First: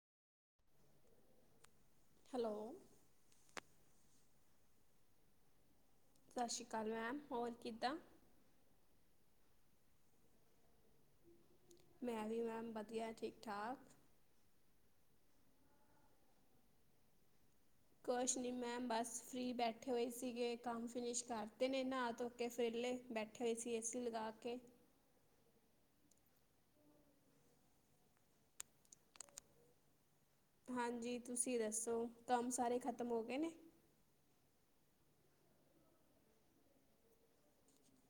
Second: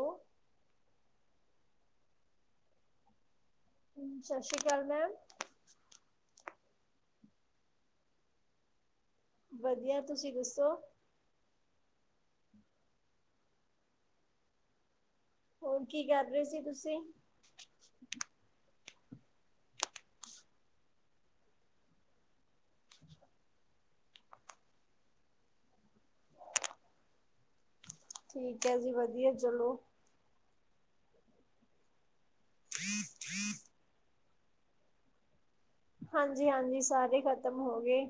ਉਹ ਹੈਲੋ। ਸਤਿ ਸ੍ਰੀ ਅਕਾਲ ਮੈਮ। ਸਤਿ ਸ਼੍ਰੀ ਅਕਾਲ ਮੈਮ ਹੋਰ ਕਿੱਦਾਂ? ਵਧੀਆ ਤੁਸੀਂ ਦੱਸੋ। ਮੈਂ ਵੀ ਮੈਮ ਵਧੀਆ ਠੀਕ ਠਾਕ। ਹੋਰ ਕੀ ਕਰ ਰਹੇ ਸੀ ਤੁਸੀਂ? ਕੁਛ ਨੀ ਮੈਮ ਬਸ ਫ੍ਰਰੀ ਬੈਠੇ ਹੋਏ ਸੀਗੇ ਕੰਮ ਫਿਨਿਸ਼ ਕਰਤੇ ਨੇ ਨਹਾ ਧੋ ਕੇ ਫਿਰਲੇ ਬੈਠੇ ਹੋਏ ਸੀ ਏਸੀ ਲਗਾ ਕੇ ਠੀਕ ਹੈ ਜੀ ਵਧੀਆ ਚਲੋ। ਹਾਂਜੀ ਤੁਸੀਂ ਦੱਸੋ? ਕੰਮ ਸਾਰੇ ਖਤਮ ਹੋ ਗਏ ਨੇ? ਹਾਂਜੀ-ਹਾਂਜੀ ਸਾਰੇ ਖਤਮ ਹੋ ਗਏ।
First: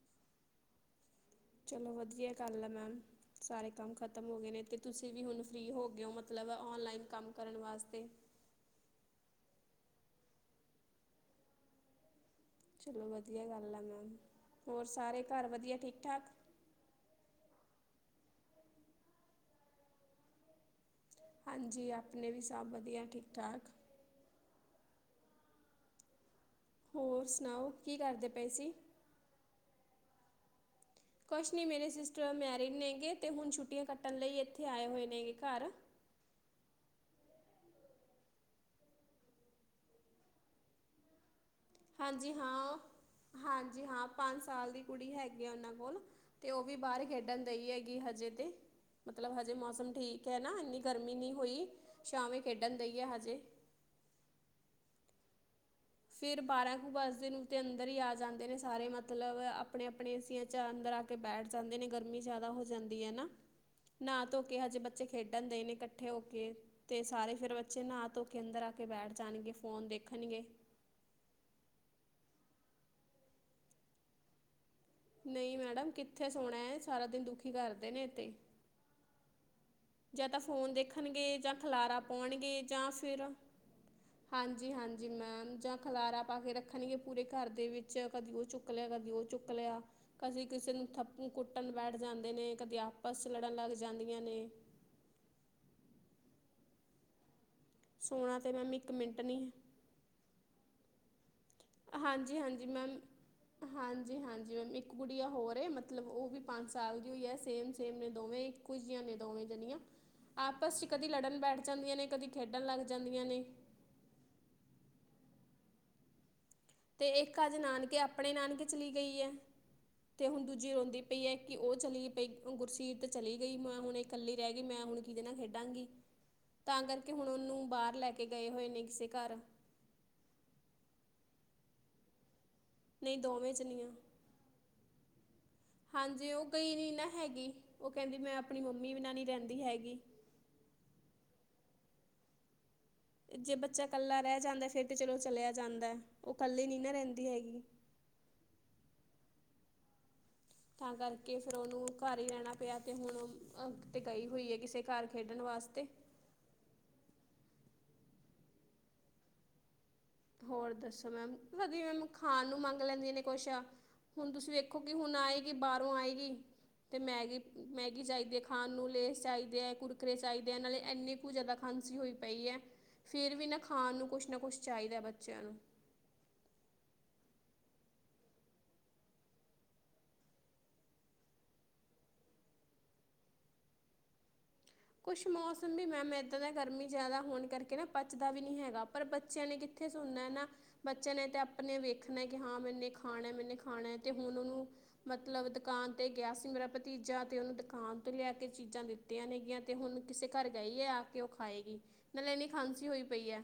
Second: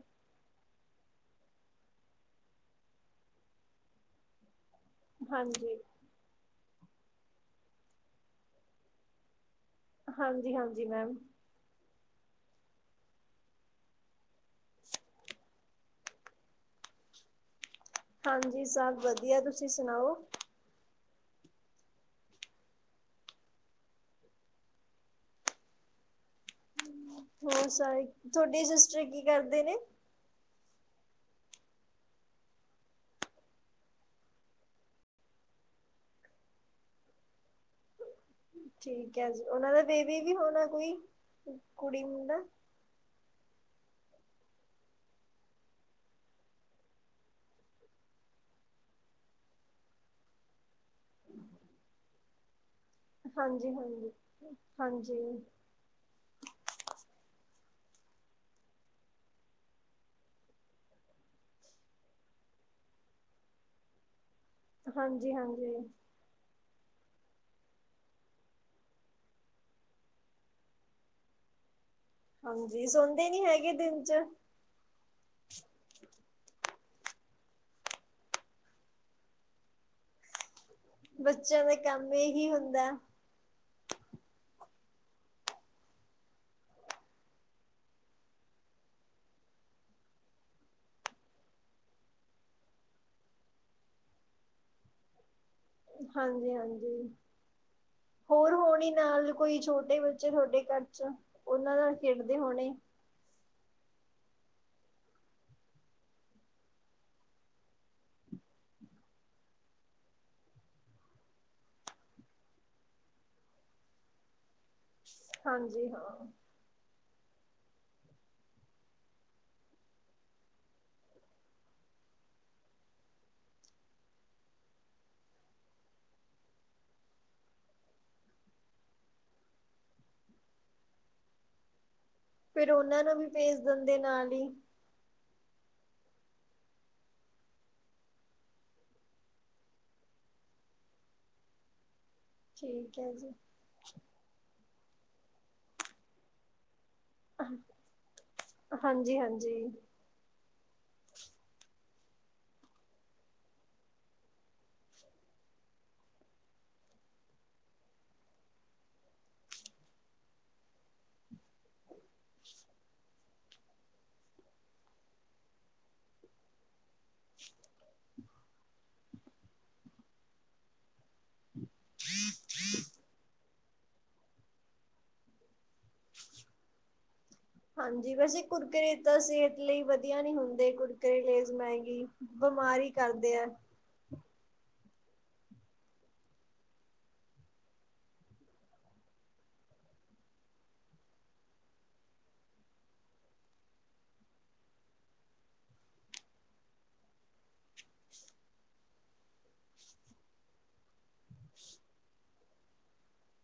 ਚਲੋ ਵਧੀਆ ਗੱਲ ਆ ਮੈਮ ਸਾਰੇ ਕੰਮ ਖਤਮ ਹੋ ਗਏ ਨੇ ਤੇ ਤੁਸੀਂ ਵੀ ਹੁਣ ਫ੍ਰਰੀ ਹਾਂਜੀ ਹੋ ਗਏ ਹੋ ਮਤਲਬ ਔਨਲਾਈਨ ਕੰਮ ਕਰਨ ਵਾਸਤੇ ਹਾਂਜੀ-ਹਾਂਜੀ ਮੈਮ ਚਲੋ ਵਧੀਆ ਗੱਲ ਆ ਮੈਮ ਹੋਰ ਸਾਰੇ ਘਰ ਵਧੀਆ ਠੀਕ ਠਾਕ ਹਾਂਜੀ ਸਭ ਵਧੀਆ ਤੁਸੀਂ ਸੁਣਾਓ? ਹਾਂਜੀ ਆਪਣੇ ਵੀ ਸਭ ਵਧੀਆ ਠੀਕ ਠਾਕ। ਹੋਰ ਸੁਣਾਓ ਕੀ ਸਾਰੇ, ਕਰਦੇ ਪਏ ਤੁਹਾਡੇ ਸੀ? ਸਿਸਟਰ ਕੀ ਕਰਦੇ ਨੇ? ਕੁਛ ਨਹੀਂ ਮੇਰੇ ਸਿਸਟਰ ਮੈਰਿਡ ਨੇਗੇ ਅਤੇ ਹੁਣ ਛੁੱਟੀਆਂ ਕੱਟਣ ਲਈ ਇੱਥੇ ਆਏ ਹੋਏ ਨੇਗੇ ਘਰ ਠੀਕ ਹੈ ਜੀ ਉਹਨਾਂ ਦਾ ਬੇਬੀ ਵੀ ਹੋਣਾ ਕੋਈ? ਕੁੜੀ ਹਾਂਜੀ ਮੁੰਡਾ ਹਾਂ ਹਾਂਜੀ ਜੀ ਹਾਂ, ਪੰਜ ਸਾਲ ਦੀ ਕੁੜੀ ਹੈਗੀ ਆ ਉਹਨਾਂ ਕੋਲ ਤੇ ਉਹ ਵੀ ਬਾਹਰ ਖੇਡਣ ਦੇਈ ਹੈਗੀ ਹਜੇ ਤੇ ਮਤਲਬ ਹਜੇ ਮੌਸਮ ਠੀਕ ਹੈ ਨਾ ਇੰਨੀ ਗਰਮੀ ਨਹੀਂ ਹੋਈ ਸ਼ਾਮ ਖੇਡ ਹਾਂਜੀ, ਹਾਂਜੀ, ਹਾਂਜੀ ਫਿਰ ਬਾਰਾਂ ਕੁ ਬਜਦੇ ਨੂੰ ਤੇ ਅੰਦਰ ਹੀ ਆ ਜਾਂਦੇ ਨੇ ਸਾਰੇ ਮਤਲਬ ਆਪਣੇ-ਆਪਣੇ ਏਸੀਆਂ ਚ ਅੰਦਰ ਆ ਕੇ ਬੈਠ ਜਾਂਦੇ ਨੇ ਗਰਮੀ ਜਿਆਦਾ ਹੋ ਜਾਂਦੀ ਹੈ ਨਾਹ ਧੋ ਕੇ ਹਜੇ ਬੱਚੇ ਹਾਂਜੀ ਖੇਡਣ ਦੇ ਹਾਂਜੀ ਨੇ ਇਕੱਠੇ ਹੋ ਕੇ ਅਤੇ ਸਾਰੇ ਫਿਰ ਬੱਚੇ ਨਹਾ ਧੋ ਕੇ ਅੰਦਰ ਆ ਕੇ ਬੈਠ ਜਾਣਗੇ ਫ਼ੋਨ ਦੇਖਣਗੇ। ਹਾਂਜੀ ਸੌਦੇ ਨੀ ਹੈਗੇ ਦਿਨ ਚ? ਨਹੀਂ ਮੈਡਮ ਕਿੱਥੇ ਸੋਣਾ ਹੈ ਸਾਰਾ ਦਿਨ ਦੁਖੀ ਕਰਦੇ ਨੇ ਏਤੇ। ਜਾਂ ਤਾਂ ਫੋਨ ਦੇ ਦੇਖਣਗੇ ਜਾਂ ਬੱਚਿਆਂ ਦਾ ਖਿਲਾਰਾ ਕੰਮ ਇਹੀ ਪਾਉਣਗੇ ਹੁੰਦਾ ਜਾਂ ਫਿਰ, ਹਾਂਜੀ-ਹਾਂਜੀ ਜ ਮੈਮ ਜਾਂ ਖਲਾਰਾ ਪਾ ਕੇ ਰੱਖਣਗੇ ਪੂਰੇ ਘਰ ਦੇ ਵਿੱਚ, ਕਦੀ ਉਹ ਚੁੱਕ ਲਿਆ, ਕਦੀ ਉਹ ਚੁੱਕ ਲਿਆ, ਕਦੀ ਕਿਸੇ ਨੂੰ ਥੱਪੂ ਕੁੱਟਣ ਬੈਠ ਜਾਂਦੇ ਨੇ, ਕਦੇ ਆਪਸ ਚ ਲੜਨ ਲੱਗ ਜਾਂਦੀਆਂ ਨੇ ਹਾਂਜੀ-ਹਾਂਜੀ ਸੋਣਾ ਤੇ ਹੋਰ ਮੈਮ ਹੋਨੇ ਇੱਕ ਮਿੰਟ ਨਾਲ ਕੋਈ ਛੋਟੇ ਬੱਚੇ ਤੁਹਾਡੇ ਘਰ ਚ ਉਹਨਾਂ ਨਾਲ ਖੇਡਦੇ ਹਾਂਜੀ-ਹਾਂਜੀ ਹੋਣੇ ਮੈਮ, ਹਾਂ ਜੀ ਹਾਂਜੀ ਮੈਮ ਇੱਕ ਗੁੜੀਆ ਹੋਰ ਏ ਮਤਲਬ ਉਹ ਵੀ ਪੰਜ ਸਾਲ ਦੀਉ ਹੋਈ ਆ, ਸੇਮ ਸੇਮ ਨੇ ਦੋਵੇ ਇੱਕੋ ਜਿਹੀਆਂ ਨੇ ਦੋਵੇ ਜਣੀਆਂ, ਆਪਸ ਚ ਕਦੀ ਲੜਨ ਬੈਠ ਜਾਂਦੀਆਂ ਨੇ ਕਦੀ ਖੇਡਣ ਲੱਗ ਜਾਂਦੀਆਂ ਨੇ। ਹਾਂਜੀ ਹਾਂ। ਤੇ ਇੱਕ ਅੱਜ ਨਾਨਕੇ, ਆਪਣੇ ਨਾਨਕੇ ਚਲੀ ਗਈ ਏ, ਤੇ ਹੁਣ ਦੂਜੀ ਰੋਂਦੀ ਪਈ ਏ, ਕਿ ਉਹ ਚਲੀ ਪਈ ਗੁਰਸੀਤ ਚਲੀ ਗਈ ਮੈਂ ਹੁਣ ਇਕੱਲੀ ਰਹਿ ਗਈ, ਮੈਂ ਹੁਣ ਕਿਹਦੇ ਨਾਲ ਖੇਡਾਂਗੀ ਤਾਂ ਕਰਕੇ ਹੁਣ ਉਹਨੂੰ ਬਾਹਰ ਲੈ ਕੇ ਗਏ ਹੋਏ ਨੇ ਕਿਸੇ ਘਰ ਫਿਰ ਉਹਨਾਂ ਨੂੰ ਨਹੀਂ ਵੀ ਦੋਵੇਂ ਭੇਜ ਜਣੀਆਂ ਦਿੰਦੇ ਨਾਲ ਹੀ। ਹਾਂਜੀ ਉਹ ਗਈ ਨੀ ਨਾ ਹੈਗੀ ਉਹ ਕਹਿੰਦੀ ਮੈਂ ਆਪਣੀ ਮੰਮੀ ਬਿਨਾਂ ਨ ਰਹਿੰਦੀ ਹੈਗੀ। ਠੀਕ। ਹੈ ਜੀ ਜੇ ਬੱਚਾ ਇਕੱਲਾ ਰਹਿ ਜਾਂਦਾ ਫੇਰ ਤੇ ਚਲੋ ਚਲਿਆ ਜਾਂਦਾ ਉਹ ਕੱਲੇ ਨੀ ਨਾ ਰਹਿੰਦੀ ਹੈਗੀ ਹਾਂਜੀ-ਹਾਂਜੀ ਤਾਂ ਕਰਕੇ ਫਿਰ ਉਹਨੂੰ ਘਰ ਹੀ ਰਹਿਣਾ ਪਿਆ ਤੇ ਹੁਣ ਉਹ ਕਿਤੇ ਗਈ ਹੋਈ ਹੈ ਕਿਸੇ ਘਰ ਖੇਡਣ ਵਾਸਤੇ। ਹੋਰ ਦੱਸੋ ਮੈਮ, ਵਧੀਆ ਮੈਮ ਖਾਣ ਨੂੰ ਮੰਗ ਲੈਂਦੀਆਂ ਨੇ ਕੁਛ ਹੁਣ ਤੁਸੀਂ ਵੇਖੋ ਕਿ ਹੁਣ ਆਏਗੀ ਬਾਹਰੋਂ ਆਏਗੀ ਤੇ, ਮੈਗੀ ਮੈਗੀ ਚਾਹੀਦੀ ਹੈ ਖਾਣ ਨੂੰ ਲੇਸ ਚਾਹੀਦੇ ਹੈ ਕੁਰਕਰੇ ਚਾਹੀਦੇ ਆ ਨਾਲੇ ਇੰਨੀ ਕੁ ਜ਼ਿਆਦਾ ਖਾਂਸੀ ਹੋਈ ਪਈ ਹੈ ਫਿਰ ਵੀ ਨਾ ਖਾਣ ਨੂੰ ਕੁਛ ਨਾ ਕੁਛ ਚਾਹੀ ਦਾ ਬੱਚਿਆਂ ਨੂੰ। ਹਾਂਜੀ ਵੈਸੇ ਕੁਰਕਰੇ ਤਾਂ ਸਿਹਤ ਲਈ ਵਧੀਆ ਨਹੀਂ ਹੁੰਦੇ ਕੁਰਕਰੇ, ਲੇਜ਼, ਮੈਗੀ ਬੀਮਾਰ ਹੀ ਕਰਦੇ ਏ। ਕੁਛ ਮੌਸਮ ਵੀ ਮੈਮ ਏਦਾਂ ਦਾ ਗਰਮੀ ਜ਼ਿਆਦਾ ਹੋਣ ਕਰਕੇ ਨਾ ਪਚਦਾ ਵੀ ਨੀ ਹੈਗਾ। ਪਰ ਬੱਚਿਆਂ ਨੇ ਕਿੱਥੇ ਸੁਣਨਾ ਨਾ, ਬੱਚਿਆਂ ਨੇ ਤੇ ਆਪਣੇ ਵੇਖਣਾ ਕਿ ਹਾਂ ਮੈਨੇ ਖਾਣਾ ਮੈਨੇ ਖਾਣਾ, ਤੇ ਹੁਣ ਉਹਨੂੰ ਮਤਲਬ ਦੁਕਾਨ ਤੇ ਗਿਆ ਸੀ ਮੇਰਾ ਭਤੀਜਾ ਤੇ ਓਨੂੰ ਦੁਕਾਨ ਤੋਂ ਲਿਆ ਕੇ ਚੀਜ਼ਾਂ ਦਿੱਤੀਆਂ ਨੇਗੀਆਂ। ਤੇ ਹੁਣ ਕਿਸੇ ਘਰ ਗਈ ਹੈ ਆ ਕੇ ਉਹ ਖਾਏਗੀ ਨਾਲ ਇੰਨੀ ਖਾਂਸੀ ਹੋਈ ਪਈ ਐ।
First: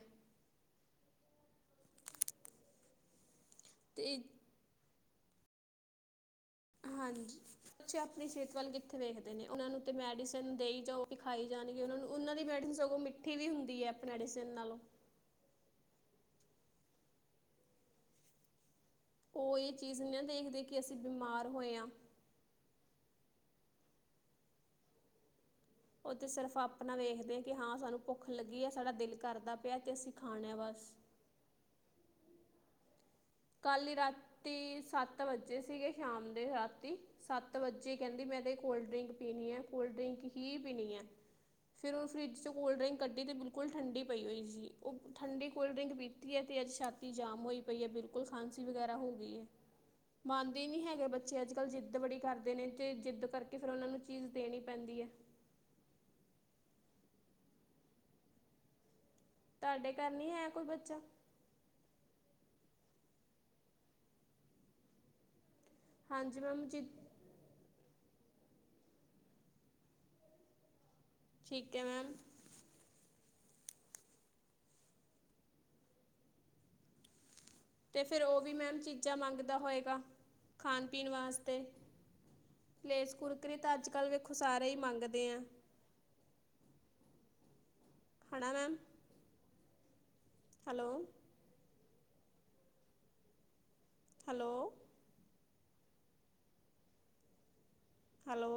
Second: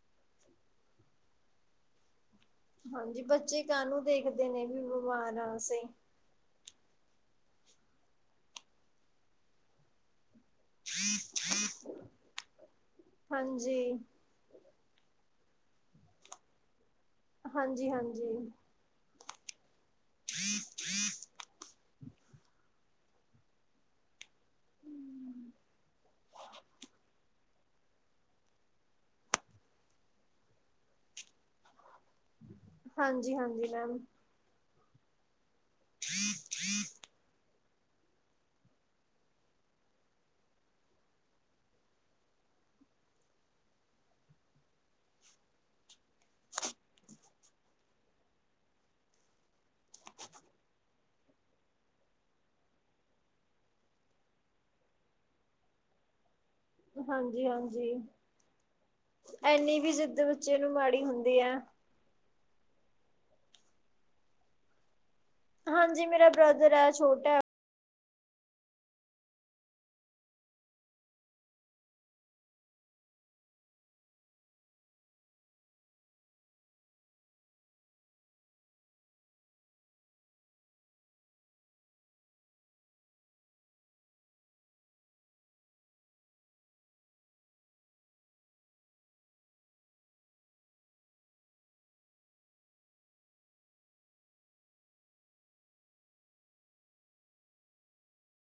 ਹਾਂਜੀ ਬੱਚੇ ਕਾਨੂੰ ਤੇ ਦੇਖਦੇ ਨੇ ਵੀ ਓ ਵਾਅ ਨਾਲ ਸੀ। ਹਾਂਜੀ ਬੱਚੇ ਆਪਣੀ ਸਿਹਤ ਵੱਲ ਕਿੱਥੇ ਵੇਖਦੇ ਨੇ ਉਹਨਾਂ ਨੂੰ ਤੇ ਮੈਡੀਸ ਨ ਦੇਈ ਜਾਓ ਖਾਈ ਜਾਣਗੇ। ਉਹ ਨੂੰ ਉਹਨਾਂ ਦੀ ਮੈਡੀਸਨ ਸਗੋਂ ਮਿੱਠੀ ਵੀ ਹਾਂਜੀ ਹੁੰਦੀ ਹੈ ਆਪਣੀ ਮੈਡੀਸਨ ਨਾਲੋਂ। ਹਾਂਜੀ-ਹਾਂਜੀ ਉਹ ਇ ਚੀਜ਼ ਨਾ ਦੇਖਦੇ ਕਿ ਅਸੀਂ ਬਿਮਾਰ ਹੋਏ ਹਾਂ ਉਹ ਤੇ ਸਿਰਫ ਆਪਣਾ ਵੇਖਦੇ ਏ, ਕਿ ਹਾਂ ਸਾਨੂੰ ਭੁੱਖ ਲੱਗੀ ਹੈ ਸਾਡਾ ਦਿਲ ਕਰਦਾ ਪਿਆ ਤੇ ਅਸੀਂ ਖਾਣਾ ਆ ਬਸ। ਹਾਂਜੀ ਹਾਂਜੀ ਕੱਲ੍ਹ ਹੀ ਮੈਮ ਰਾਤੀ ਸੱਤ ਵਜ ਜੇ ਸੀਗੇ ਸ਼ਾਮ ਦੇ ਰਾਤੀ ਸੱਤ ਵੱਚੀ ਕਹਿੰਦੀ ਮੈਂ ਤੇ ਕੋਲਡ ਡਰਿੰਕ ਪੀਣੀ ਹੈ ਕੋਲਡ ਡਰਿੰਕ ਹੀ ਪੀਣੀ ਹੈ, ਫਿਰ ਉਹ ਫਰਿੱਜ ਚ ਕੋਲਡ ਡਰਿੰਕ ਕੱਢੀ ਤੇ ਬਿਲਕੁਲ ਠੰਡੀ ਪਈ ਹੋਈ ਸੀ, ਉਹ ਠੰਡੀ ਕੋਲਡ ਡਰਿੰਕ ਪੀਤੀ ਹੈ ਤੇ ਅੱਜ ਛਾਤੀ ਜਾਮ ਹੋਈ ਪਈ ਹੈ ਬਿਲਕੁ ਕੋਲਡ ਖਾਂਸੀ ਵਗੈਰਾ ਹੋ ਗਈ ਏ। ਮੰਨਦੇ ਨੀ ਹੈਗੇ ਬੱਚੇ ਅੱਜ ਕੱਲ੍ਹ ਜਿੱਦ ਬੜੀ ਕਰਦੇ ਨੇ ਤੇ ਜਿੱਦ ਕਰਕੇ ਫਿਰ ਉਹਨਾਂ ਨੂੰ ਚੀਜ਼ ਦੇਣੀ ਪੈਂਦੀ ਏ। ਹਾਂਜੀ ਹਾਂਜੀ ਇਨੀ ਤੁਹਾਡੇ ਵੀ ਘਰ ਜਿੱਦ ਨਹੀਂ ਹੈ ਬੱਚੇ ਕੋਈ ਨੂੰ ਬੱਚਾ ਮਾੜੀ ਹੁੰਦੀ ਹੈ। ਹਾਂਜੀ ਮੇਰਾ ਮੈਮ ਬ੍ਰਦਰ ਜੀ ਹੈ ਛੋਟਾ ਏ। ਠੀਕ ਹੈ ਮੈਮ ਤੇ ਫਿਰ ਉਹ ਵੀ ਮੈਮ ਚੀਜ਼ਾਂ ਮੰਗਦਾ ਹੋਏਗਾ, ਖਾਣ ਪੀਣ ਵਾਸਤੇ, ਲੇਸ ਕੁਰਕੁਰੇ ਤਾਂ ਅੱਜ ਕੱਲ੍ਹ ਵੇਖੋ ਸਾਰੇ ਹੀ ਮੰਗਦੇ ਏਂ। ਹੜਾ ਮੈਮ ਹੈਲੋ ਹੈਲੋ ਹੈਲੋ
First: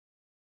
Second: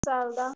ਕੀ ਚੱਲਦਾ